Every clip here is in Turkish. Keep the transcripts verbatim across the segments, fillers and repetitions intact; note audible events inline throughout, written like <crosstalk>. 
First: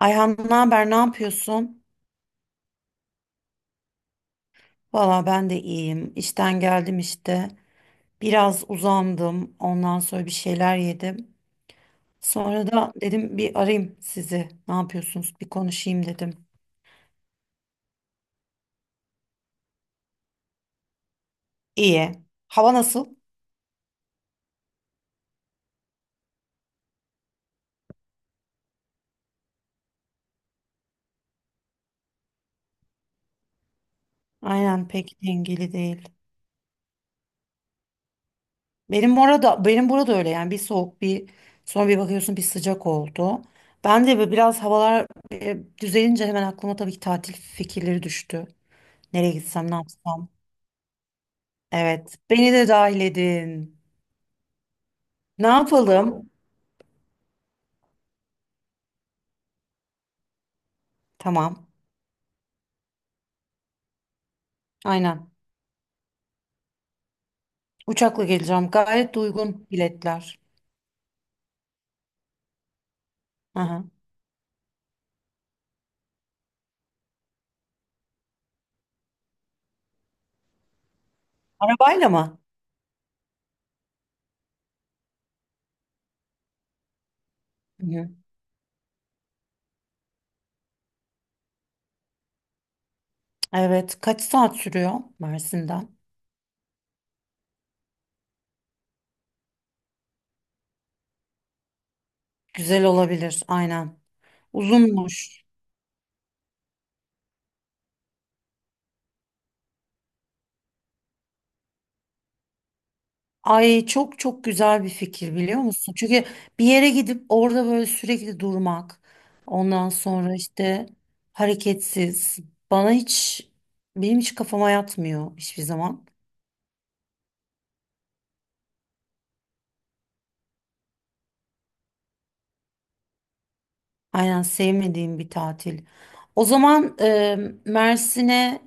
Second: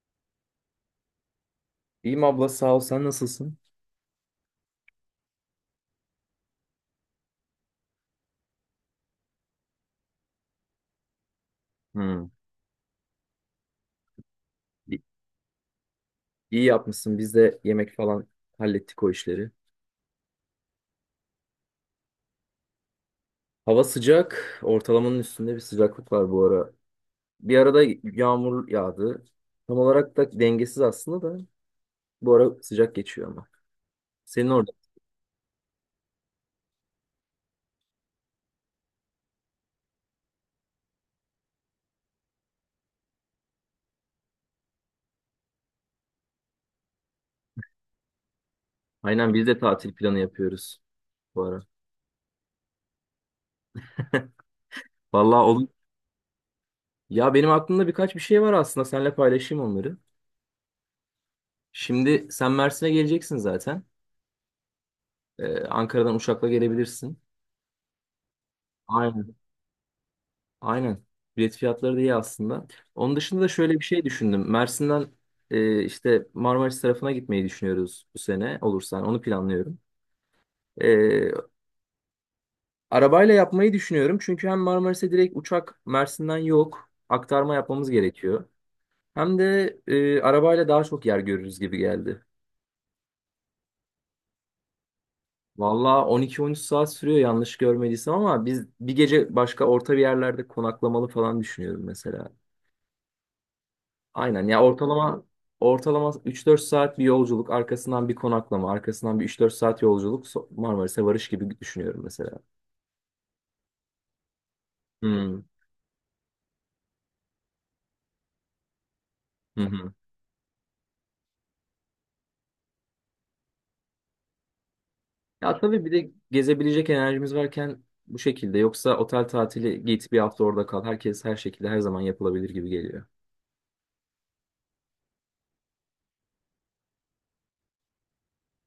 Ayhan ne haber, ne yapıyorsun? İyiyim abla sağ ol sen nasılsın? Valla ben de iyiyim. İşten geldim işte. Biraz uzandım. Ondan sonra bir şeyler yedim. Hmm. Sonra da dedim bir arayayım sizi. Ne İ- yapıyorsunuz? Bir konuşayım dedim. İyi yapmışsın biz de yemek falan hallettik o işleri. İyi. Hava nasıl? Hava sıcak, ortalamanın üstünde bir sıcaklık var bu ara. Bir arada yağmur yağdı. Tam olarak da dengesiz aslında da, bu ara sıcak geçiyor ama. Senin orada. Aynen pek dengeli değil. Benim orada benim burada öyle, yani bir soğuk, bir sonra bir bakıyorsun bir sıcak oldu. Ben de böyle biraz havalar e, düzelince hemen aklıma tabii ki tatil fikirleri düştü. Nereye Aynen, biz de gitsem, ne tatil planı yapsam? yapıyoruz bu ara. Evet, beni de dahil edin. Vallahi Ne olur. yapalım? Ya benim aklımda birkaç bir şey var aslında, seninle paylaşayım onları. Tamam. Şimdi sen Mersin'e geleceksin zaten. Aynen. Ee, Ankara'dan uçakla gelebilirsin. Uçakla geleceğim. Gayet de Aynen. uygun biletler. Aynen. Bilet fiyatları da iyi aslında. Onun dışında da şöyle bir Aha. şey düşündüm. Mersin'den e, işte Marmaris tarafına gitmeyi düşünüyoruz bu sene olursa. yani onu planlıyorum. E, Arabayla mı? arabayla yapmayı düşünüyorum. Çünkü hem Marmaris'e direkt uçak Mersin'den yok. Aktarma yapmamız Hı. gerekiyor. Hem de e, arabayla daha çok yer görürüz gibi geldi. Evet. Kaç saat sürüyor Mersin'den? Valla on iki on üç saat sürüyor yanlış görmediysem, ama biz bir gece başka orta bir yerlerde konaklamalı falan düşünüyorum mesela. Güzel olabilir. Aynen. Aynen ya, ortalama Uzunmuş. ortalama üç dört saat bir yolculuk, arkasından bir konaklama, arkasından bir üç dört saat yolculuk, so- Marmaris'e varış gibi düşünüyorum mesela. Ay, çok çok güzel bir fikir, Hmm. biliyor musun? Çünkü bir yere gidip orada böyle sürekli durmak. Hı Ondan hı. sonra işte hareketsiz. Bana hiç benim hiç kafama yatmıyor Ya hiçbir tabii bir zaman. de gezebilecek enerjimiz varken bu şekilde, yoksa otel tatili git bir hafta orada kal. Herkes her şekilde her zaman yapılabilir gibi geliyor. Aynen, sevmediğim bir tatil. O zaman e, Mersin'e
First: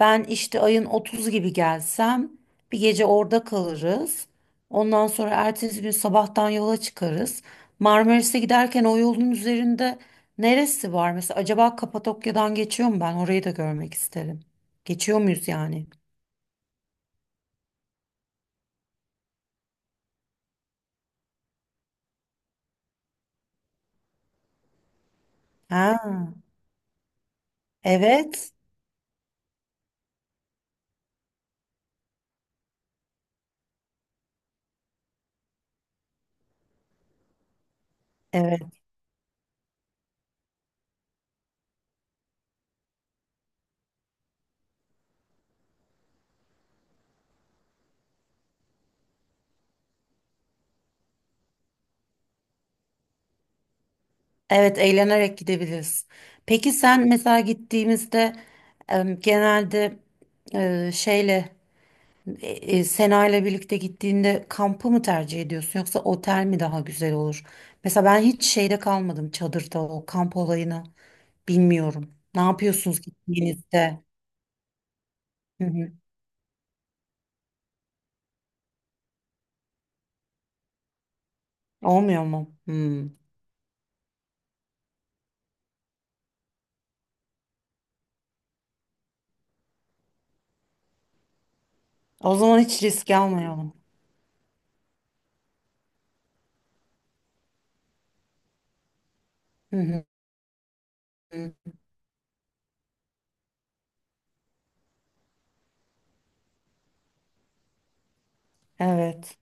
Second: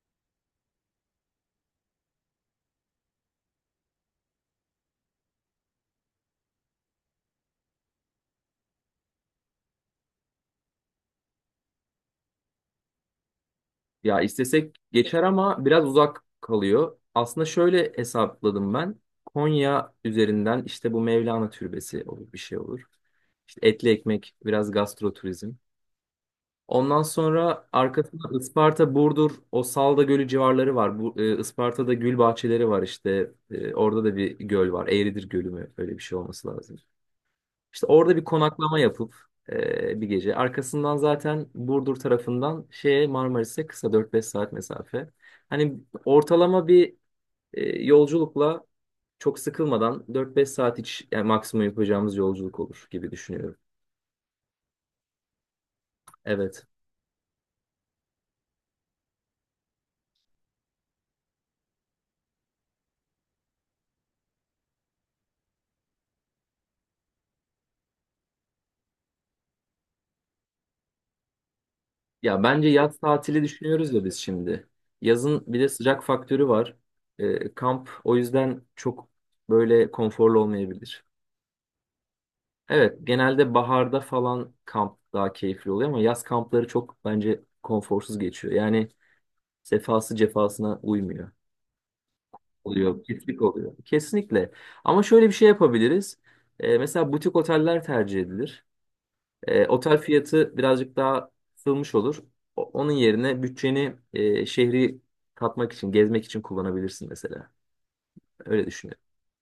ben işte ayın otuzu gibi gelsem bir gece orada kalırız. Ondan sonra ertesi gün sabahtan yola çıkarız. Marmaris'e giderken o yolun üzerinde neresi var? Mesela acaba Kapadokya'dan geçiyor mu ben? Orayı da görmek Ya isterim. istesek Geçiyor geçer muyuz ama biraz yani? uzak kalıyor. Aslında şöyle hesapladım ben. Konya üzerinden işte bu Mevlana Türbesi olur, bir şey olur. İşte etli ekmek, biraz gastro turizm. Ha, Ondan sonra arkasında evet. Isparta, Burdur, o Salda Gölü civarları var. Bu e, Isparta'da gül bahçeleri var işte. E, orada da bir göl var. Eğridir Gölü mü? Öyle bir şey olması lazım. İşte orada bir Evet. konaklama yapıp e, bir gece. Arkasından zaten Burdur tarafından şeye, Marmaris'e kısa dört beş saat mesafe. Hani ortalama bir e, yolculukla, çok sıkılmadan dört beş saat iç yani maksimum yapacağımız yolculuk olur gibi düşünüyorum. Evet, eğlenerek gidebiliriz. Evet. Peki sen mesela gittiğimizde em, genelde e, şeyle e, e, Sena ile birlikte gittiğinde kampı mı tercih ediyorsun, yoksa otel mi daha güzel olur? Mesela ben hiç şeyde kalmadım, çadırda, o kamp olayını bilmiyorum. Ne Ya bence yaz yapıyorsunuz tatili düşünüyoruz gittiğinizde? ya biz şimdi. Yazın bir Hı de hı. sıcak faktörü var. Ee, kamp o yüzden çok böyle konforlu olmayabilir. Olmuyor mu? Evet, Hmm. genelde baharda falan kamp daha keyifli oluyor, ama yaz kampları çok bence konforsuz geçiyor. Yani sefası cefasına uymuyor. O zaman hiç Oluyor, risk pislik almayalım. oluyor. Kesinlikle. Ama şöyle bir şey yapabiliriz. Ee, mesela butik oteller tercih edilir. E, otel Hı fiyatı birazcık daha hı. kısılmış olur. O- Onun yerine bütçeni e, şehri tatmak için, gezmek için kullanabilirsin mesela. Öyle düşünüyorum. Evet.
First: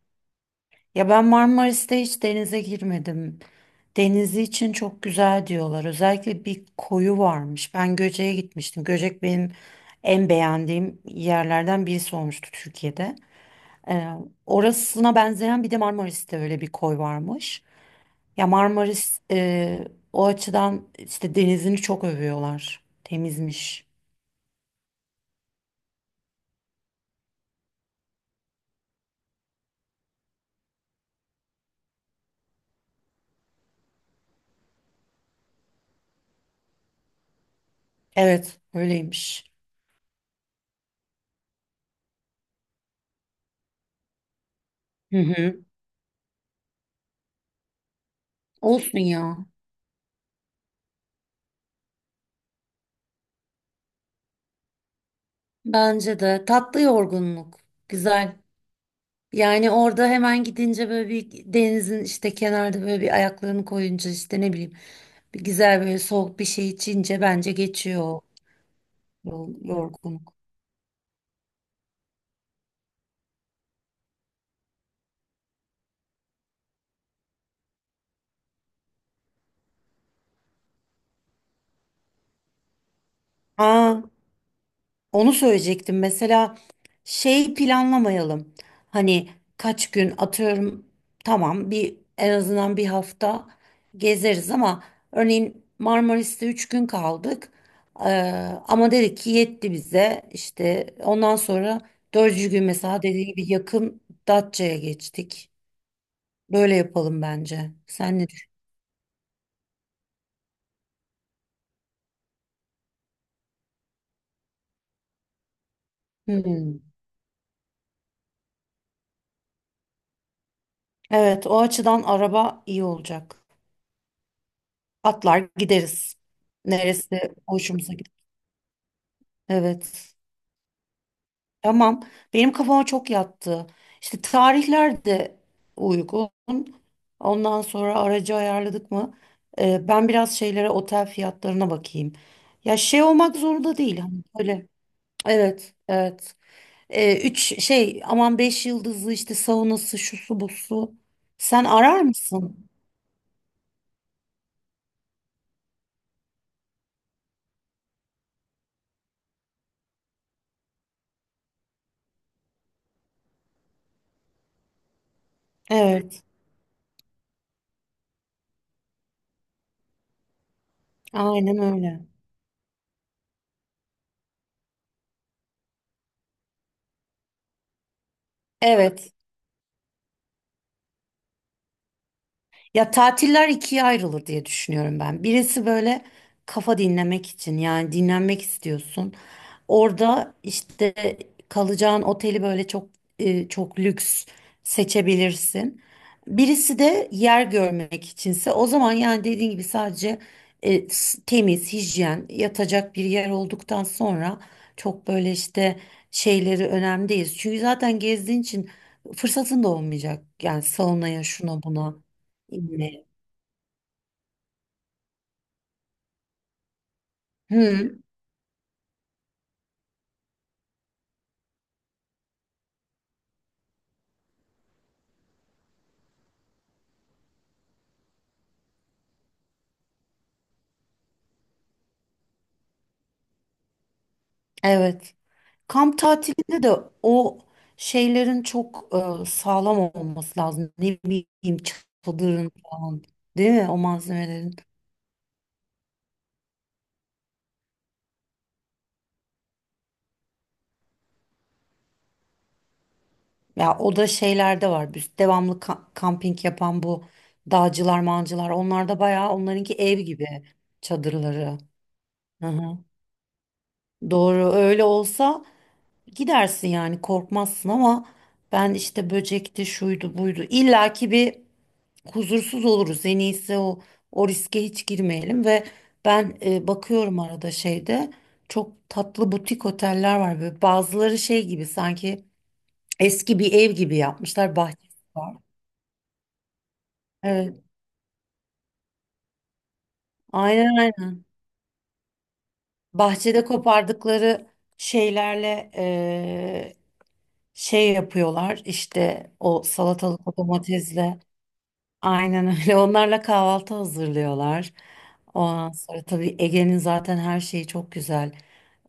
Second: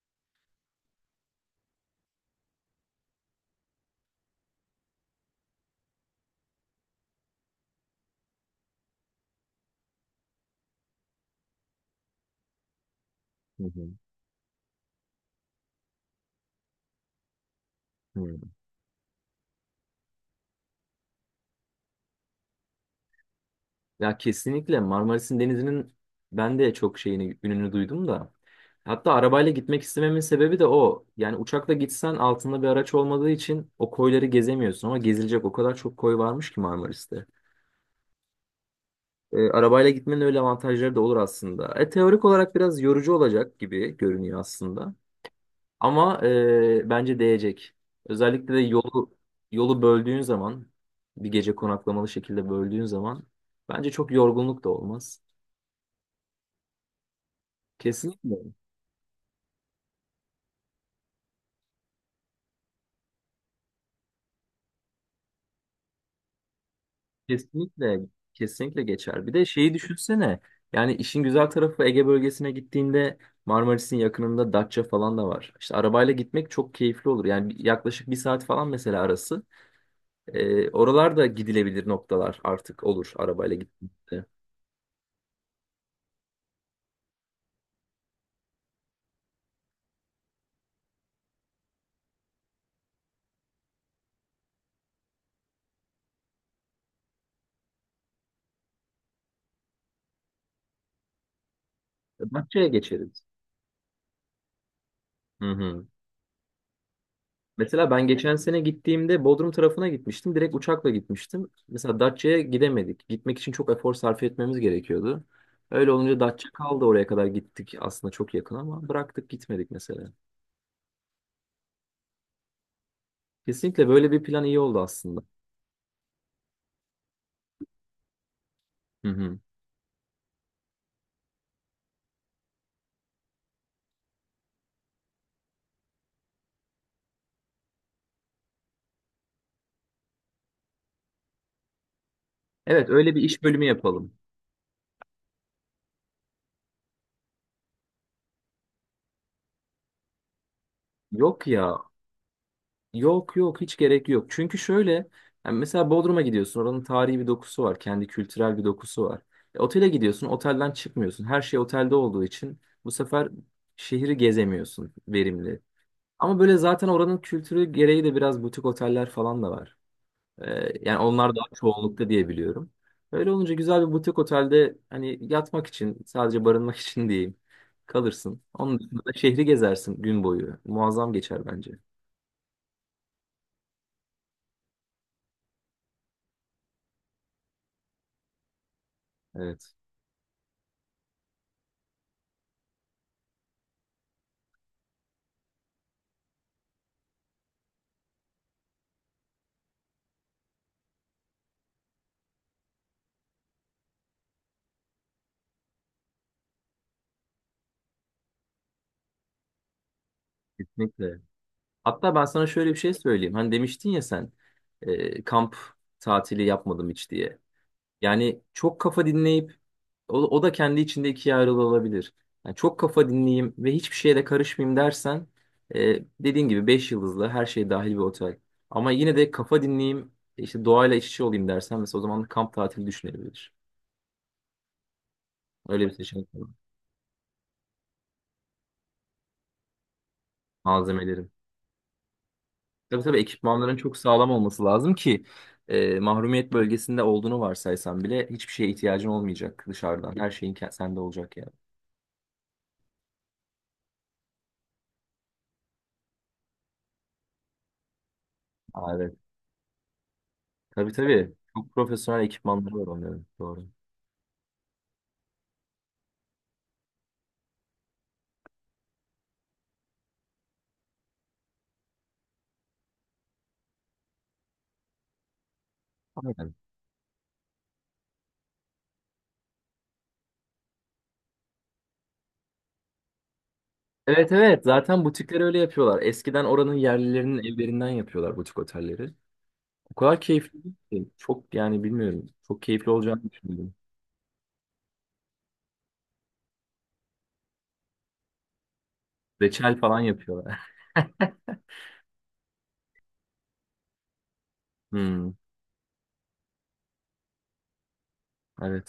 Ya ben Marmaris'te hiç denize girmedim. Denizi için çok güzel diyorlar. Özellikle bir koyu varmış. Ben Göcek'e gitmiştim. Göcek benim en beğendiğim yerlerden birisi olmuştu Türkiye'de. Hı hı. Ee, Orasına benzeyen bir de Marmaris'te öyle bir koy varmış. Hı. Ya Marmaris e, o açıdan işte denizini çok övüyorlar. Temizmiş. Ya kesinlikle Marmaris'in denizinin ben de çok şeyini, ününü duydum da. Hatta arabayla gitmek istememin sebebi de o. Yani uçakla gitsen altında bir araç olmadığı için o koyları gezemiyorsun, ama gezilecek o kadar çok koy varmış ki Marmaris'te. Evet, öyleymiş. E, arabayla gitmenin öyle avantajları da olur aslında. E, teorik olarak biraz yorucu olacak gibi görünüyor aslında. Hı hı. Ama e, bence değecek. Özellikle de Olsun yolu ya. yolu böldüğün zaman, bir gece konaklamalı şekilde böldüğün zaman bence çok yorgunluk da olmaz. Bence de tatlı yorgunluk. Güzel. Kesinlikle. Yani orada hemen gidince böyle bir denizin işte kenarda böyle bir ayaklarını koyunca işte ne bileyim, bir güzel böyle soğuk bir şey içince bence Kesinlikle. geçiyor o Kesinlikle geçer. Bir de yol- şeyi yorgunluk. düşünsene. Yani işin güzel tarafı, Ege bölgesine gittiğinde Marmaris'in yakınında Datça falan da var. İşte arabayla gitmek çok keyifli olur. Yani bir- yaklaşık bir saat falan mesela arası. Ee, oralar da gidilebilir noktalar artık olur arabayla Aa, gittiğimizde. onu söyleyecektim. Mesela şey planlamayalım. Hani kaç gün, atıyorum, tamam bir, en azından bir hafta gezeriz ama örneğin Marmaris'te üç gün kaldık. Ee, Ama dedik ki yetti bize. İşte ondan sonra dördüncü gün Datça'ya mesela geçeriz. dediğim gibi yakın Datça'ya Hı geçtik. hı. Böyle yapalım bence. Mesela ben Sen ne geçen düşünüyorsun? sene gittiğimde Bodrum tarafına gitmiştim. Direkt uçakla gitmiştim. Mesela Datça'ya gidemedik. Gitmek için çok efor sarf etmemiz gerekiyordu. Öyle olunca Datça Hmm. kaldı, oraya kadar gittik. Aslında çok yakın ama bıraktık, gitmedik mesela. Evet, o açıdan araba iyi olacak. Kesinlikle böyle bir plan iyi oldu aslında. Atlar gideriz. Neresi hoşumuza. Hı hı. Evet. Tamam. Benim kafama çok yattı. İşte tarihler de uygun. Ondan sonra aracı ayarladık mı? Ee, ben biraz şeylere, otel fiyatlarına bakayım. Ya Evet, şey öyle bir olmak iş bölümü zorunda değil. yapalım. Hani böyle. Evet, evet. Ee, üç şey aman, beş yıldızlı işte saunası şusu busu. Yok Sen ya. arar mısın? Yok yok, hiç gerek yok. Çünkü şöyle, yani mesela Bodrum'a gidiyorsun, oranın tarihi bir dokusu var. Kendi kültürel bir dokusu var. E, otele gidiyorsun, otelden çıkmıyorsun. Her şey otelde olduğu için bu sefer şehri gezemiyorsun verimli. Evet. Ama böyle zaten oranın kültürü gereği de biraz butik oteller falan da var. E, yani onlar daha Aynen öyle. çoğunlukta diye biliyorum. Öyle olunca güzel bir butik otelde, hani yatmak için, sadece barınmak <laughs> için diyeyim, kalırsın. Onun dışında da Evet. şehri gezersin gün boyu. Muazzam geçer bence. Ya tatiller ikiye ayrılır diye düşünüyorum ben. Birisi böyle kafa dinlemek için, yani dinlenmek istiyorsun. Evet. Orada işte kalacağın oteli böyle çok e, çok lüks seçebilirsin. Birisi de yer görmek içinse, o zaman yani dediğin gibi sadece e, s- temiz, hijyen, yatacak bir yer olduktan sonra çok böyle işte şeyleri önemli değil. Çünkü zaten gezdiğin için fırsatın da olmayacak. Yani Kesinlikle. salonaya şuna buna Hatta ben sana şöyle bir şey inmeye. söyleyeyim. Hani demiştin ya sen e, kamp tatili yapmadım hiç diye. Hı, Yani çok kafa dinleyip, o, o da kendi içinde ikiye ayrılabilir. Yani çok kafa dinleyeyim ve hiçbir şeye de karışmayayım dersen, e, dediğin gibi beş yıldızlı her şey dahil bir otel. Ama yine de kafa dinleyeyim, işte doğayla iç içe olayım dersen, mesela o zaman kamp tatili düşünebilir. evet. Öyle bir Kamp seçenek var. tatilinde de o şeylerin çok e, sağlam olması lazım. Ne Malzemelerim. bileyim, çadırın Tabii falan. tabii, Değil mi, ekipmanların o çok sağlam malzemelerin? olması lazım ki e, mahrumiyet bölgesinde olduğunu varsaysan bile hiçbir şeye ihtiyacın olmayacak dışarıdan. Her şeyin ke- sende olacak yani. Ya o da şeylerde var. Biz devamlı ka- kamping yapan bu dağcılar, mancılar. Onlar Aa, da evet. bayağı, onlarınki ev gibi Tabii tabii. çadırları. Çok profesyonel Hı ekipmanları hı. var onların. Doğru. Doğru, öyle olsa gidersin yani, korkmazsın ama ben işte böcekti şuydu buydu illaki bir huzursuz oluruz. En iyisi o, o riske hiç girmeyelim ve ben Aynen. e, bakıyorum arada şeyde çok tatlı butik oteller var, böyle bazıları şey gibi sanki eski bir ev gibi Evet yapmışlar, evet. bahçesi Zaten var. butikleri öyle yapıyorlar. Eskiden oranın yerlilerinin Evet, evlerinden yapıyorlar butik otelleri. O kadar keyifli aynen ki. aynen, Çok, yani bilmiyorum. Çok keyifli olacağını bahçede düşündüm. kopardıkları şeylerle e, şey yapıyorlar işte, o Reçel falan salatalık o yapıyorlar. <laughs> domatesle, aynen öyle, <laughs> onlarla kahvaltı hazırlıyorlar. Hmm, Ondan sonra tabii Ege'nin zaten her şeyi çok güzel.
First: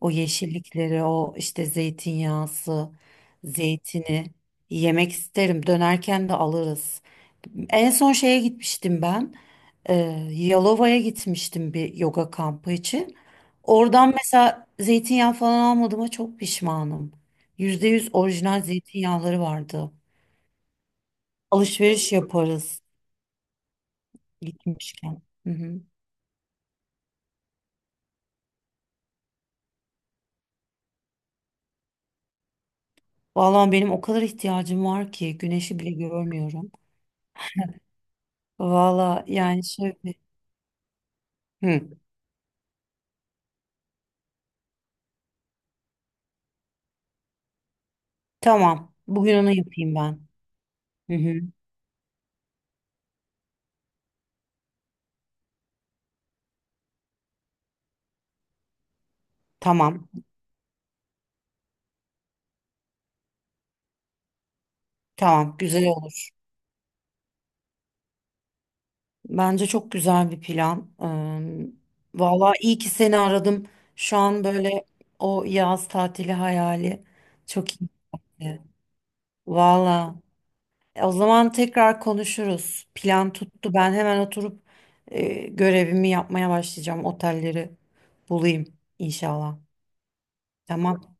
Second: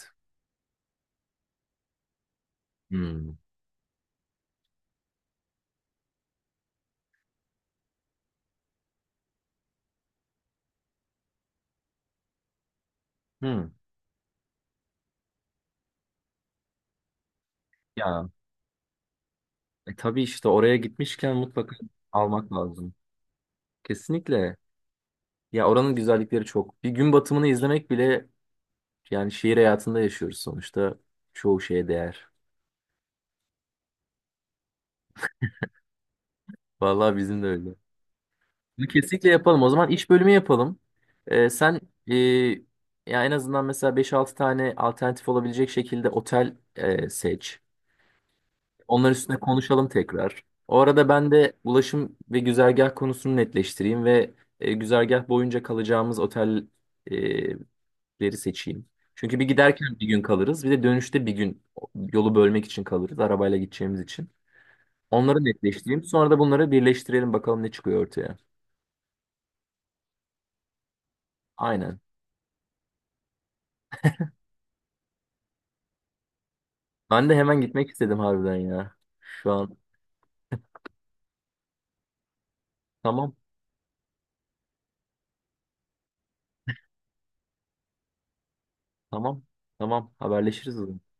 O yeşillikleri, o işte zeytinyağısı, Hmm. zeytini yemek isterim. Dönerken de alırız. En son şeye gitmiştim ben. Ee, Yalova'ya gitmiştim bir yoga kampı için. Hmm. Oradan mesela zeytinyağı falan almadığıma çok pişmanım. Yüzde yüz Ya. orijinal zeytinyağları vardı. E, tabii işte oraya gitmişken mutlaka Alışveriş almak yaparız lazım. Kesinlikle. gitmişken. Hı Ya hı. oranın güzellikleri çok. Bir gün batımını izlemek bile, yani şehir hayatında yaşıyoruz sonuçta. Çoğu şeye değer. Vallahi benim o kadar ihtiyacım var ki, güneşi bile görmüyorum. Vallahi bizim de öyle. Bunu Vallahi Kesinlikle yapalım. yani O zaman iş şöyle. bölümü yapalım. E, sen Hı, e, ya en azından mesela beş altı tane alternatif olabilecek şekilde otel e, seç. tamam. Onlar Bugün üstüne onu konuşalım yapayım ben. tekrar. O arada Hı ben hı. de ulaşım ve güzergah konusunu netleştireyim ve e, güzergah boyunca kalacağımız otelleri seçeyim. Çünkü bir giderken bir Tamam. gün kalırız, bir de dönüşte bir gün yolu bölmek için kalırız, arabayla gideceğimiz için. Onları Tamam. Güzel netleştireyim. Sonra olur. da bunları birleştirelim, bakalım ne çıkıyor ortaya. Bence çok güzel bir plan. Aynen. Ee, vallahi iyi ki seni aradım. Şu an böyle o yaz tatili hayali Ben de hemen çok gitmek istedim harbiden iyi. ya. Şu an. Valla. E, o zaman tekrar konuşuruz. Plan Tamam, tuttu. Ben hemen oturup e, görevimi yapmaya başlayacağım. Otelleri bulayım tamam, inşallah. tamam. Haberleşiriz o zaman. Tamam.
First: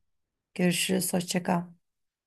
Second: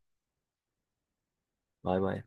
Görüşürüz. Hoşça kal. Bay bay.